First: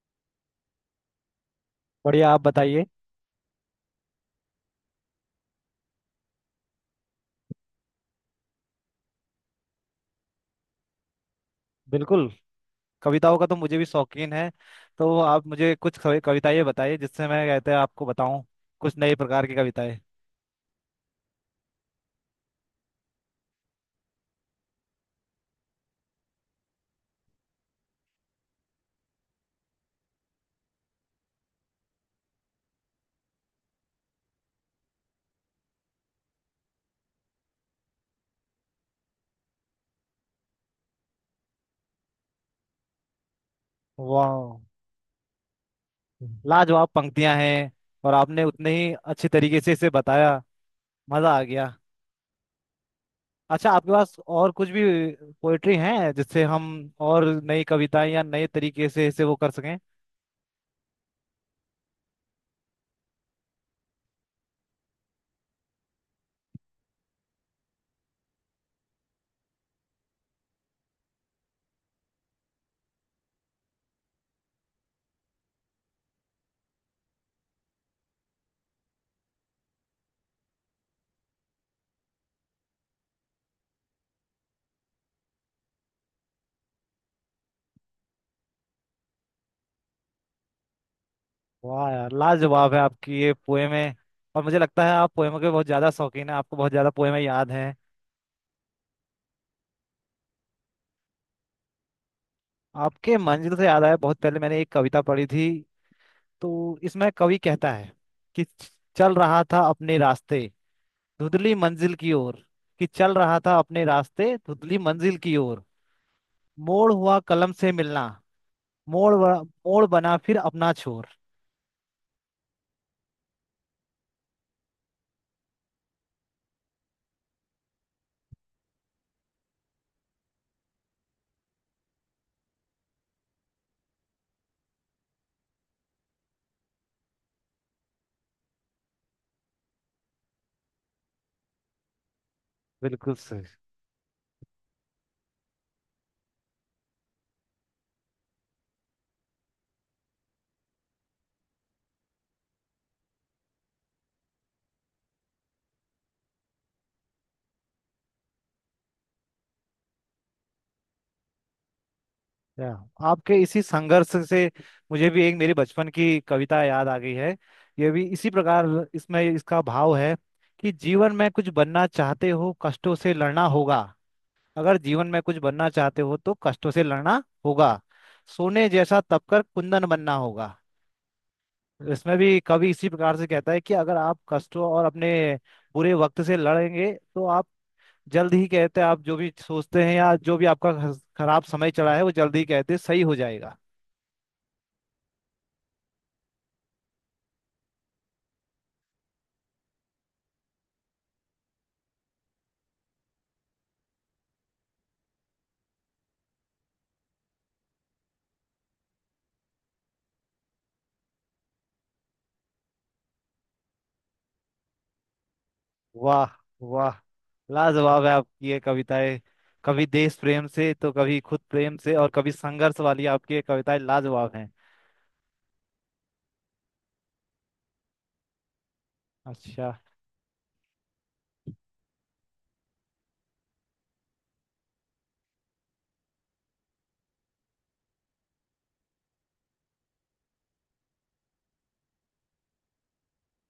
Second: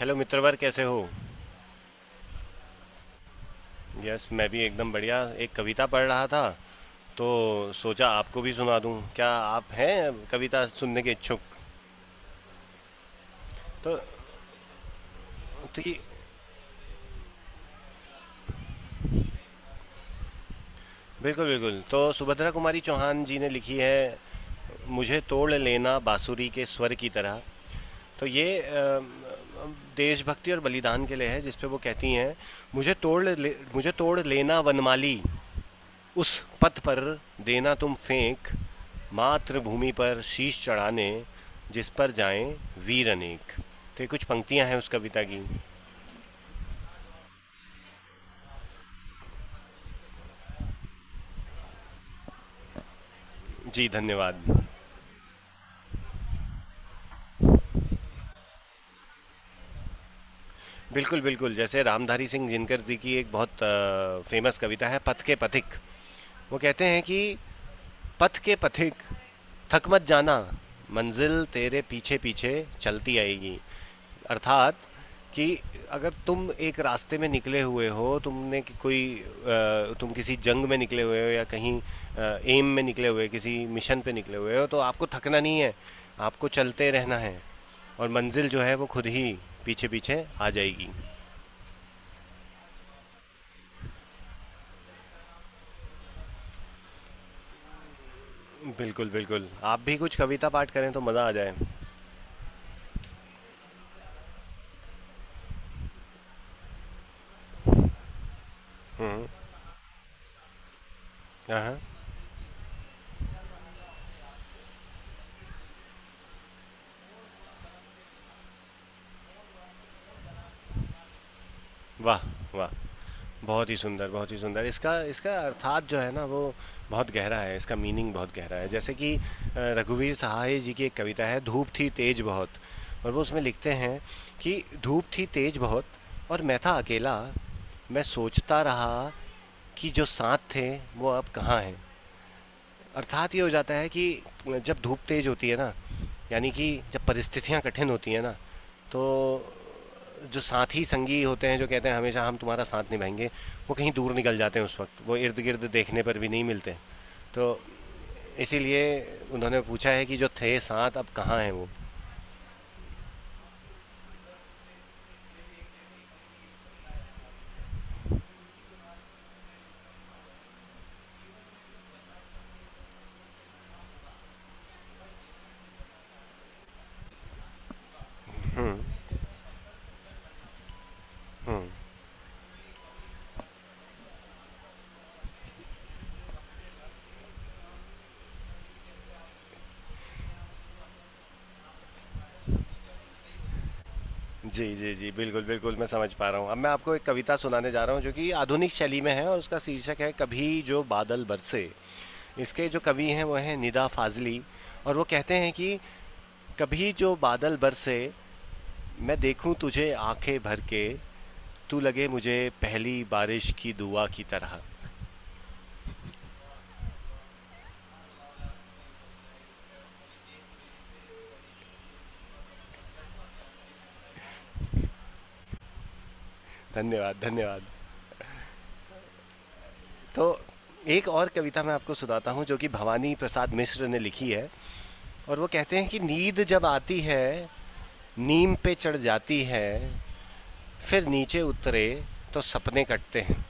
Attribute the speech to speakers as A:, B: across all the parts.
A: Hello मित्रवर, कैसे हो?
B: बढ़िया। आप बताइए।
A: यस, मैं भी एकदम बढ़िया। एक कविता पढ़ रहा था, तो सोचा आपको भी सुना दूं। क्या आप हैं कविता सुनने के इच्छुक?
B: बिल्कुल। कविताओं का तो मुझे भी
A: तो
B: शौकीन है। तो आप मुझे कुछ
A: ठीक।
B: कविताएं बताइए, जिससे मैं कहते हैं आपको बताऊं। कुछ नए प्रकार की कविताएं।
A: बिल्कुल बिल्कुल, तो सुभद्रा कुमारी चौहान जी ने लिखी है मुझे तोड़ लेना बांसुरी के स्वर की तरह। तो ये देशभक्ति और बलिदान के लिए है, जिस पे वो कहती हैं मुझे तोड़ ले, मुझे तोड़ लेना वनमाली, उस पथ पर देना तुम फेंक, मातृभूमि पर शीश चढ़ाने जिस पर जाएं वीर अनेक। तो ये कुछ
B: वाह,
A: पंक्तियां हैं उस कविता की।
B: लाजवाब पंक्तियां हैं, और आपने उतने ही अच्छे तरीके से इसे बताया। मजा आ गया। अच्छा,
A: जी
B: आपके पास
A: धन्यवाद।
B: और कुछ भी पोएट्री है, जिससे हम और नई कविताएं या नए तरीके से इसे वो कर सकें?
A: बिल्कुल बिल्कुल, जैसे रामधारी सिंह जिनकर जी की एक बहुत फेमस कविता है पथ के पथिक। वो कहते हैं कि पथ के पथिक, थक मत जाना, मंजिल तेरे पीछे पीछे चलती आएगी। अर्थात कि अगर तुम एक रास्ते में निकले हुए हो, तुमने कि- कोई अ, तुम किसी जंग में निकले हुए हो या कहीं एम में निकले हुए, किसी मिशन पे निकले हुए हो, तो आपको थकना नहीं है। आपको चलते रहना है और मंजिल जो है वो खुद ही पीछे पीछे आ जाएगी।
B: वाह यार, लाजवाब है आपकी ये पोएमें। और मुझे लगता है आप पोएमों के बहुत ज्यादा शौकीन है, आपको बहुत ज्यादा पोएमें याद हैं।
A: बिल्कुल बिल्कुल, आप भी कुछ कविता पाठ करें तो मज़ा आ जाए।
B: आपके मंजिल से याद आया, बहुत पहले मैंने एक कविता पढ़ी थी। तो इसमें कवि कहता है कि चल
A: हम्म,
B: रहा था अपने रास्ते धुंधली
A: हाँ हाँ।
B: मंजिल की ओर। कि चल रहा था अपने रास्ते धुंधली मंजिल की ओर, मोड़ हुआ कलम से मिलना, मोड़ मोड़ बना फिर अपना छोर।
A: वाह वाह, बहुत ही सुंदर, बहुत ही सुंदर। इसका इसका अर्थात जो है ना वो बहुत गहरा है, इसका मीनिंग बहुत गहरा है। जैसे कि रघुवीर सहाय जी की एक कविता है धूप थी तेज बहुत, और वो उसमें लिखते हैं कि धूप थी तेज बहुत और मैं था अकेला, मैं सोचता रहा कि जो साथ थे वो अब कहाँ हैं।
B: बिल्कुल
A: अर्थात ये
B: सही।
A: हो जाता है कि जब धूप तेज होती है ना, यानी कि जब परिस्थितियाँ कठिन होती हैं ना, तो जो साथी संगी होते हैं जो कहते हैं हमेशा हम तुम्हारा साथ निभाएंगे, वो कहीं दूर निकल जाते हैं। उस वक्त वो इर्द गिर्द देखने पर भी नहीं मिलते। तो इसीलिए उन्होंने पूछा है कि जो थे साथ, अब कहाँ हैं वो।
B: या, आपके इसी संघर्ष से मुझे भी एक मेरी बचपन की कविता याद आ गई है। ये भी इसी प्रकार, इसमें इसका भाव है कि जीवन में कुछ बनना चाहते हो, कष्टों से लड़ना होगा। अगर जीवन में कुछ बनना चाहते हो तो कष्टों से लड़ना होगा, सोने
A: हम्म।
B: जैसा तपकर कुंदन बनना होगा।
A: हम्म।
B: इसमें भी कवि इसी प्रकार से कहता है कि अगर आप कष्टों और अपने बुरे वक्त से लड़ेंगे, तो आप जल्द ही, कहते हैं, आप जो भी सोचते हैं या जो भी आपका खराब समय चला है, वो जल्द ही कहते हैं सही हो जाएगा।
A: जी जी जी, बिल्कुल बिल्कुल, मैं समझ पा रहा हूँ। अब मैं आपको एक कविता सुनाने जा रहा हूँ, जो कि आधुनिक शैली में है और उसका शीर्षक है कभी जो बादल बरसे। इसके जो कवि हैं वो हैं निदा फाजली। और वो कहते हैं कि कभी जो बादल बरसे, मैं देखूं तुझे आंखें भर के, तू लगे मुझे पहली बारिश की दुआ की तरह।
B: वाह, वाह। लाजवाब है आपकी ये कविताएं। कभी देश प्रेम से तो कभी खुद प्रेम से और कभी संघर्ष वाली, आपकी ये कविताएं लाजवाब हैं।
A: धन्यवाद धन्यवाद।
B: अच्छा।
A: तो एक और कविता मैं आपको सुनाता हूँ, जो कि भवानी प्रसाद मिश्र ने लिखी है। और वो कहते हैं कि नींद जब आती है नीम पे चढ़ जाती है, फिर नीचे उतरे तो सपने कटते हैं।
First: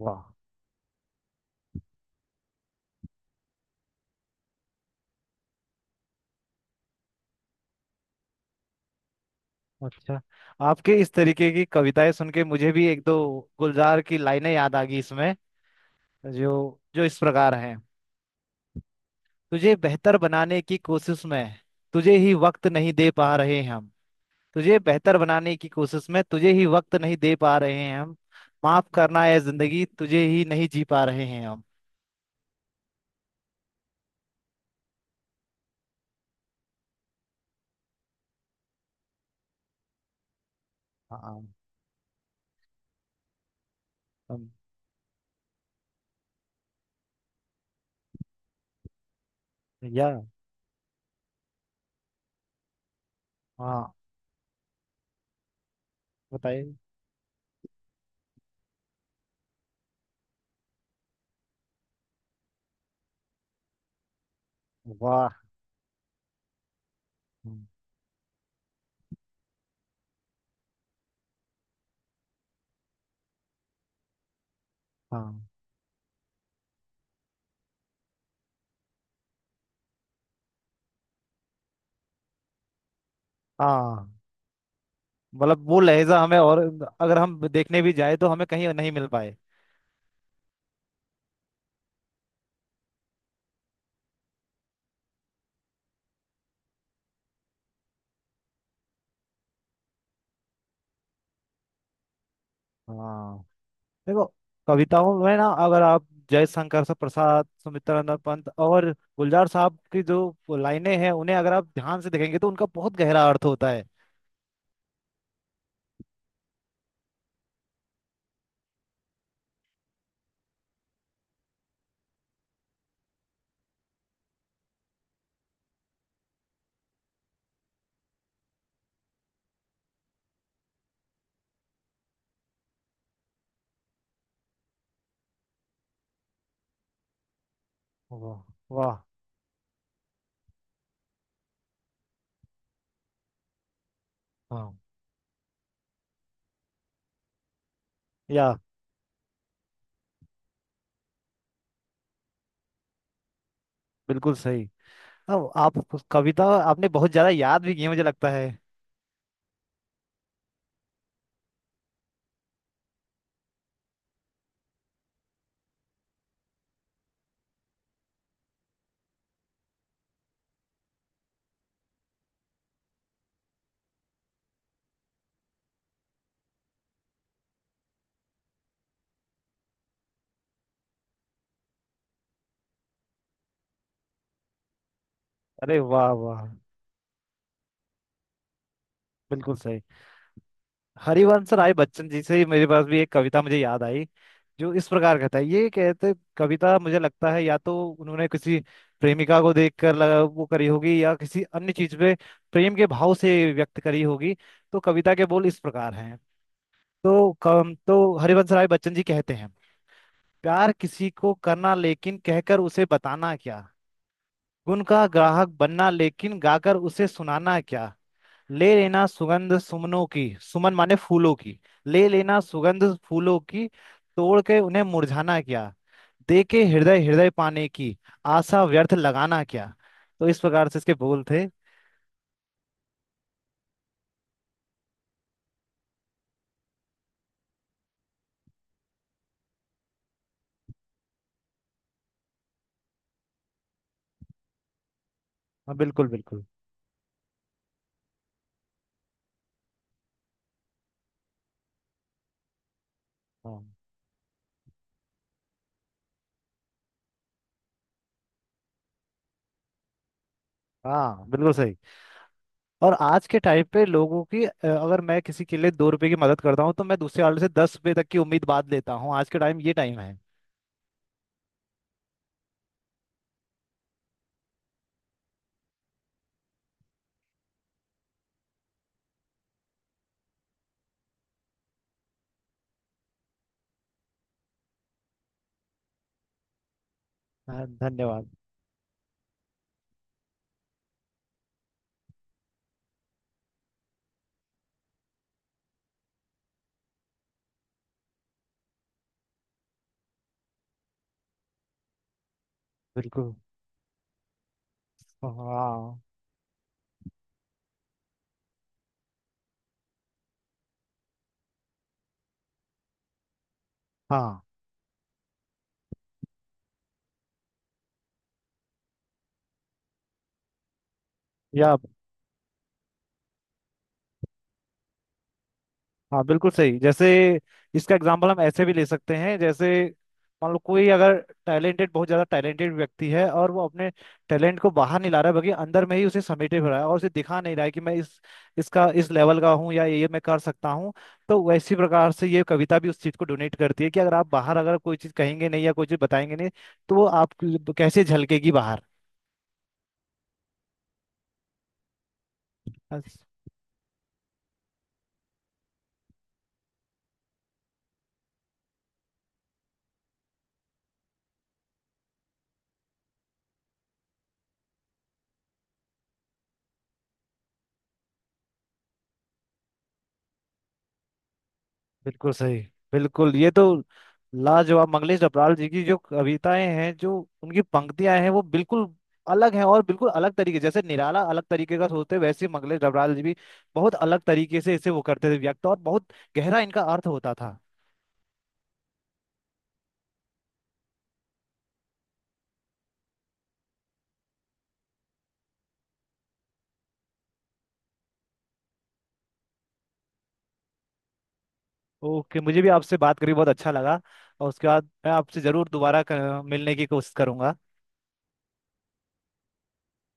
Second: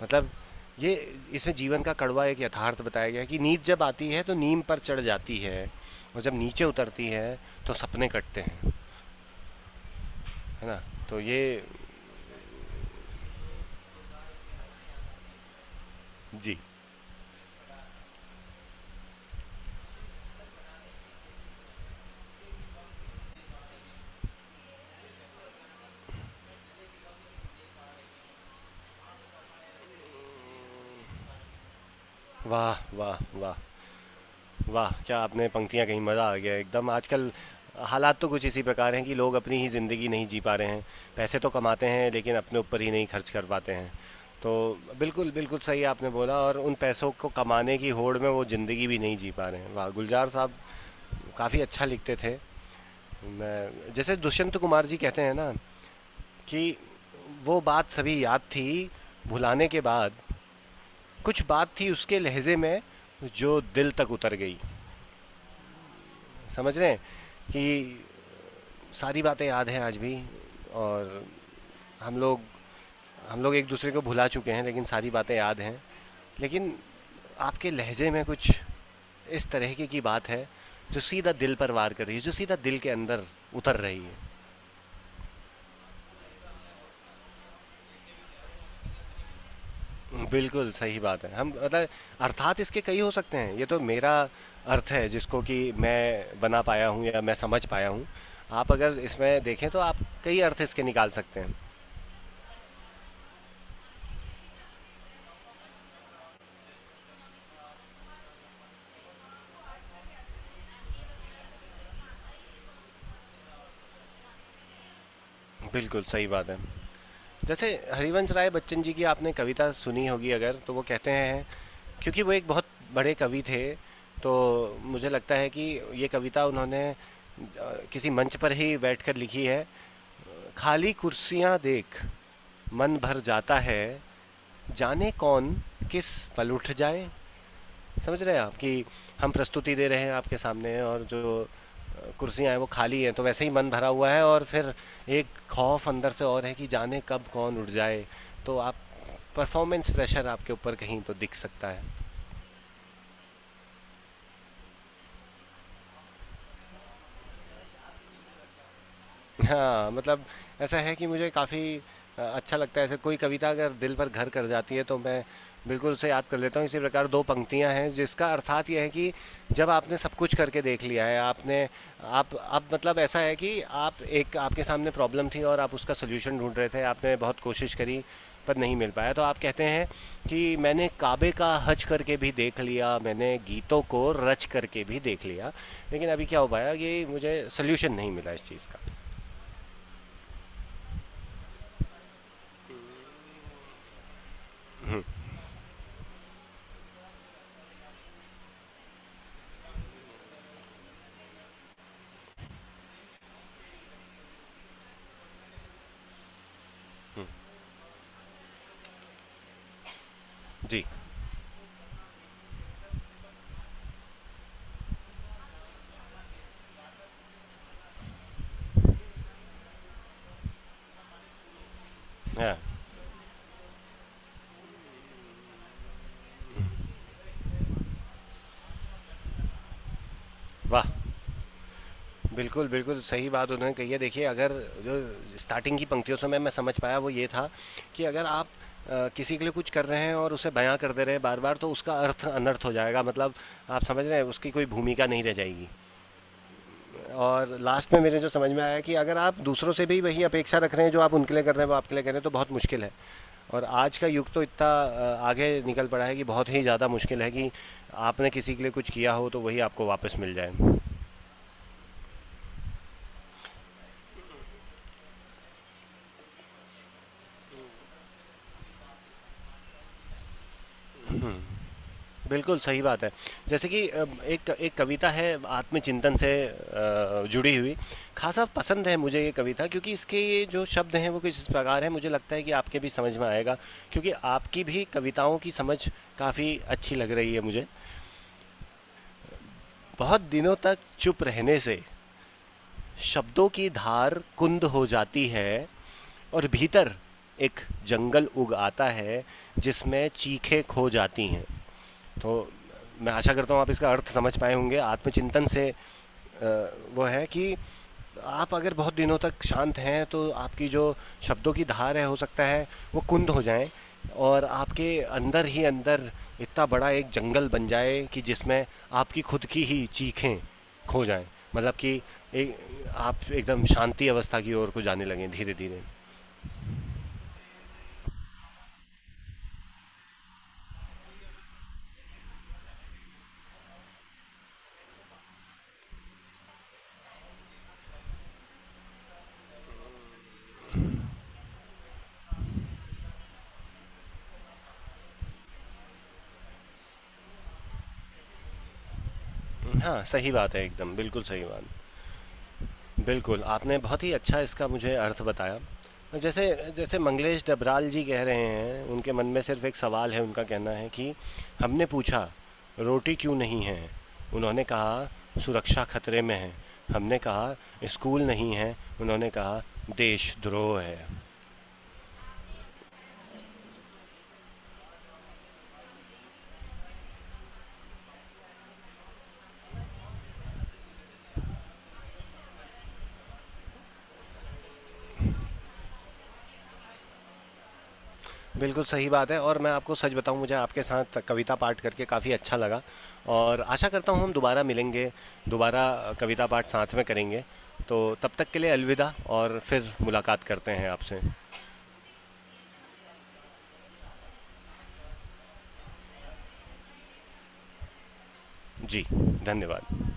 B: वाह।
A: मतलब ये, इसमें जीवन का कड़वा एक यथार्थ बताया गया है कि नींद जब आती है तो नीम पर चढ़ जाती है, और जब नीचे उतरती है तो सपने कटते हैं।
B: अच्छा,
A: है ना।
B: आपके इस
A: तो ये।
B: तरीके की कविताएं सुन के मुझे भी एक दो गुलजार की लाइनें याद आ गई इसमें,
A: जी।
B: जो जो इस प्रकार हैं। तुझे बेहतर बनाने की कोशिश में, तुझे ही वक्त नहीं दे पा रहे हम। तुझे बेहतर बनाने की कोशिश में, तुझे ही वक्त नहीं दे पा रहे हैं हम। माफ करना है जिंदगी, तुझे ही नहीं जी पा रहे हैं हम।
A: वाह वाह वाह। वाह, क्या आपने पंक्तियाँ कहीं, मज़ा आ गया। एकदम आजकल हालात तो कुछ इसी प्रकार हैं कि लोग अपनी ही ज़िंदगी नहीं जी पा रहे हैं। पैसे
B: हाँ।
A: तो कमाते हैं लेकिन अपने ऊपर ही नहीं खर्च कर पाते हैं।
B: हम-
A: तो बिल्कुल बिल्कुल सही आपने बोला, और उन पैसों को कमाने की होड़ में वो ज़िंदगी भी नहीं जी पा रहे हैं। वाह
B: या।
A: गुलजार साहब काफ़ी अच्छा लिखते थे।
B: हाँ,
A: मैं जैसे दुष्यंत कुमार जी कहते हैं ना कि
B: बताइए।
A: वो बात सभी याद थी भुलाने के बाद, कुछ बात थी उसके लहजे में जो दिल तक उतर गई।
B: वाह।
A: समझ रहे हैं
B: हम्म।
A: कि सारी बातें याद हैं आज भी, और हम लोग एक दूसरे को भुला चुके हैं लेकिन सारी बातें
B: हाँ,
A: याद हैं। लेकिन आपके लहजे में कुछ इस तरीके की बात है जो सीधा दिल पर वार कर रही है, जो सीधा दिल के अंदर उतर रही
B: हाँ।
A: है।
B: मतलब वो लहजा हमें, और अगर हम देखने भी जाए तो हमें कहीं नहीं मिल पाए।
A: बिल्कुल, सही बात है। हम मतलब अर्थात इसके कई हो सकते हैं। ये तो मेरा अर्थ है जिसको कि मैं बना पाया हूँ या मैं समझ पाया हूँ। आप अगर इसमें देखें तो आप कई अर्थ इसके निकाल सकते हैं।
B: हाँ, देखो, कविताओं में ना, अगर आप जयशंकर प्रसाद, सुमित्रानंद पंत और गुलजार साहब की जो लाइनें हैं, उन्हें अगर आप ध्यान से देखेंगे तो उनका बहुत गहरा अर्थ होता है।
A: बिल्कुल, सही बात है। जैसे हरिवंश राय बच्चन जी की आपने कविता सुनी होगी अगर, तो वो कहते हैं, क्योंकि वो एक बहुत बड़े कवि थे, तो मुझे लगता है कि ये कविता उन्होंने किसी मंच पर ही बैठकर लिखी है। खाली कुर्सियाँ देख मन भर जाता है, जाने कौन किस पल उठ जाए। समझ रहे
B: वाह,
A: हैं आप कि
B: वाह।
A: हम प्रस्तुति दे रहे हैं आपके सामने, और जो कुर्सियां हैं वो खाली हैं, तो वैसे ही मन भरा हुआ है और फिर
B: हाँ।
A: एक खौफ अंदर से और है कि जाने कब कौन उठ जाए।
B: या।
A: तो आप परफॉर्मेंस प्रेशर आपके ऊपर कहीं तो दिख सकता है।
B: बिल्कुल सही। हाँ, आप उस कविता, आपने बहुत ज्यादा याद भी की है, मुझे लगता है।
A: हाँ, मतलब ऐसा है कि मुझे काफ़ी अच्छा लगता है। ऐसे कोई कविता अगर दिल पर घर कर जाती है तो मैं बिल्कुल उसे याद कर लेता हूँ। इसी प्रकार 2 पंक्तियाँ हैं जिसका अर्थात ये है कि जब आपने सब कुछ करके देख लिया है, आपने, आप अब मतलब ऐसा है कि आप, एक आपके सामने प्रॉब्लम थी और आप उसका सॉल्यूशन ढूँढ रहे थे, आपने बहुत कोशिश करी पर नहीं मिल पाया। तो आप कहते हैं कि मैंने काबे का हज करके भी देख लिया, मैंने गीतों को रच करके भी देख लिया,
B: अरे
A: लेकिन
B: वाह,
A: अभी क्या
B: वाह।
A: हो पाया कि मुझे सॉल्यूशन नहीं मिला इस चीज़ का।
B: बिल्कुल सही। हरिवंश राय बच्चन जी से ही मेरे पास भी एक कविता मुझे याद आई, जो इस
A: हम्म,
B: प्रकार का था। ये कहते कविता, मुझे लगता है, या तो उन्होंने किसी प्रेमिका को देखकर लगा वो करी होगी, या किसी अन्य चीज पे प्रेम के भाव से व्यक्त करी होगी। तो कविता के बोल इस प्रकार हैं। तो कम तो हरिवंश राय बच्चन जी कहते हैं, प्यार
A: जी।
B: किसी को करना, लेकिन कहकर उसे बताना क्या। गुण का ग्राहक बनना, लेकिन गाकर उसे सुनाना क्या। ले लेना सुगंध सुमनों की, सुमन माने फूलों की, ले लेना
A: हाँ
B: सुगंध फूलों की, तोड़ के उन्हें मुरझाना क्या। दे के हृदय हृदय पाने की आशा व्यर्थ लगाना क्या। तो इस प्रकार से
A: वाह,
B: इसके बोल थे।
A: बिल्कुल बिल्कुल सही बात उन्होंने कही है। देखिए, अगर जो स्टार्टिंग की पंक्तियों से मैं समझ पाया वो ये था कि अगर आप किसी के लिए कुछ कर रहे हैं और उसे बयां कर दे रहे हैं बार बार, तो उसका अर्थ अनर्थ हो जाएगा। मतलब, आप समझ रहे हैं, उसकी कोई भूमिका नहीं रह जाएगी।
B: हाँ, बिल्कुल, बिल्कुल।
A: और लास्ट में मेरे जो समझ में आया कि अगर आप दूसरों से भी वही अपेक्षा रख रहे हैं जो आप उनके लिए कर रहे हैं वो आपके लिए कर रहे हैं, तो बहुत मुश्किल है।
B: हाँ।
A: और आज का युग तो इतना आगे निकल पड़ा है कि बहुत ही ज़्यादा मुश्किल है कि आपने किसी के लिए कुछ किया हो तो वही आपको वापस मिल जाए।
B: हाँ, बिल्कुल सही। और आज के टाइम पे लोगों की, अगर मैं किसी के लिए 2 रुपए की मदद करता हूँ तो मैं दूसरे वाले से 10 रुपए तक की उम्मीद बांध लेता हूँ। आज के टाइम, ये टाइम है।
A: बिल्कुल सही बात है। जैसे कि एक एक कविता है आत्मचिंतन से जुड़ी हुई। खासा पसंद है मुझे ये कविता, क्योंकि इसके ये जो शब्द हैं वो कुछ इस प्रकार हैं, मुझे लगता है कि आपके भी समझ में आएगा, क्योंकि आपकी भी कविताओं की समझ काफ़ी अच्छी लग रही है
B: हाँ,
A: मुझे।
B: धन्यवाद।
A: बहुत दिनों तक चुप रहने से शब्दों की धार कुंद हो जाती है, और भीतर एक जंगल उग आता है जिसमें चीखें खो जाती हैं। तो मैं
B: बिल्कुल।
A: आशा करता हूँ आप इसका अर्थ समझ पाए होंगे।
B: हाँ,
A: आत्मचिंतन से
B: हाँ।
A: वो है कि आप अगर बहुत दिनों तक शांत हैं तो आपकी जो शब्दों की धार है, हो सकता है वो कुंद हो जाए,
B: हाँ,
A: और आपके अंदर ही अंदर इतना बड़ा एक जंगल बन जाए कि जिसमें आपकी खुद की ही चीखें खो जाएं।
B: या।
A: मतलब कि एक, आप एकदम शांति अवस्था की ओर को जाने लगें धीरे धीरे।
B: हाँ, बिल्कुल सही। जैसे, इसका एग्जाम्पल हम ऐसे भी ले सकते हैं, जैसे मान लो कोई अगर टैलेंटेड, बहुत ज़्यादा टैलेंटेड व्यक्ति है और वो अपने टैलेंट को बाहर नहीं ला रहा है, बल्कि अंदर में ही उसे समेटे हुए रहा है और उसे दिखा नहीं रहा है कि मैं इस इसका, इस लेवल का हूँ या ये मैं कर सकता हूँ, तो वैसी प्रकार से ये कविता भी उस चीज़ को डोनेट करती है कि अगर आप बाहर अगर कोई चीज़ कहेंगे नहीं, या कोई चीज़ बताएंगे नहीं, तो वो आप कैसे झलकेगी बाहर।
A: हाँ सही बात है, एकदम बिल्कुल सही बात। बिल्कुल, आपने बहुत ही अच्छा इसका मुझे अर्थ बताया। जैसे जैसे मंगलेश डबराल जी कह रहे हैं, उनके मन में सिर्फ़ एक सवाल है, उनका कहना है कि हमने पूछा, रोटी क्यों नहीं है? उन्होंने कहा, सुरक्षा खतरे में है। हमने कहा, स्कूल नहीं है। उन्होंने कहा, देशद्रोह है।
B: बिल्कुल सही। बिल्कुल, ये तो लाजवाब, मंगलेश डबराल जी की जो कविताएं हैं, जो उनकी पंक्तियां हैं, वो बिल्कुल अलग हैं और बिल्कुल अलग तरीके, जैसे निराला अलग तरीके का सोचते हैं, वैसे ही मंगलेश डबराल जी भी बहुत अलग तरीके से इसे वो करते थे व्यक्त, और बहुत गहरा इनका अर्थ होता था।
A: बिल्कुल सही बात है, और मैं आपको सच बताऊं, मुझे आपके साथ कविता पाठ करके काफ़ी अच्छा लगा, और आशा करता हूं हम दोबारा मिलेंगे, दोबारा कविता पाठ साथ में करेंगे। तो तब तक के लिए अलविदा, और फिर मुलाकात करते हैं आपसे।
B: ओके, मुझे भी आपसे बात करके बहुत अच्छा लगा, और उसके बाद मैं आपसे जरूर दोबारा मिलने की कोशिश करूंगा।
A: जी धन्यवाद।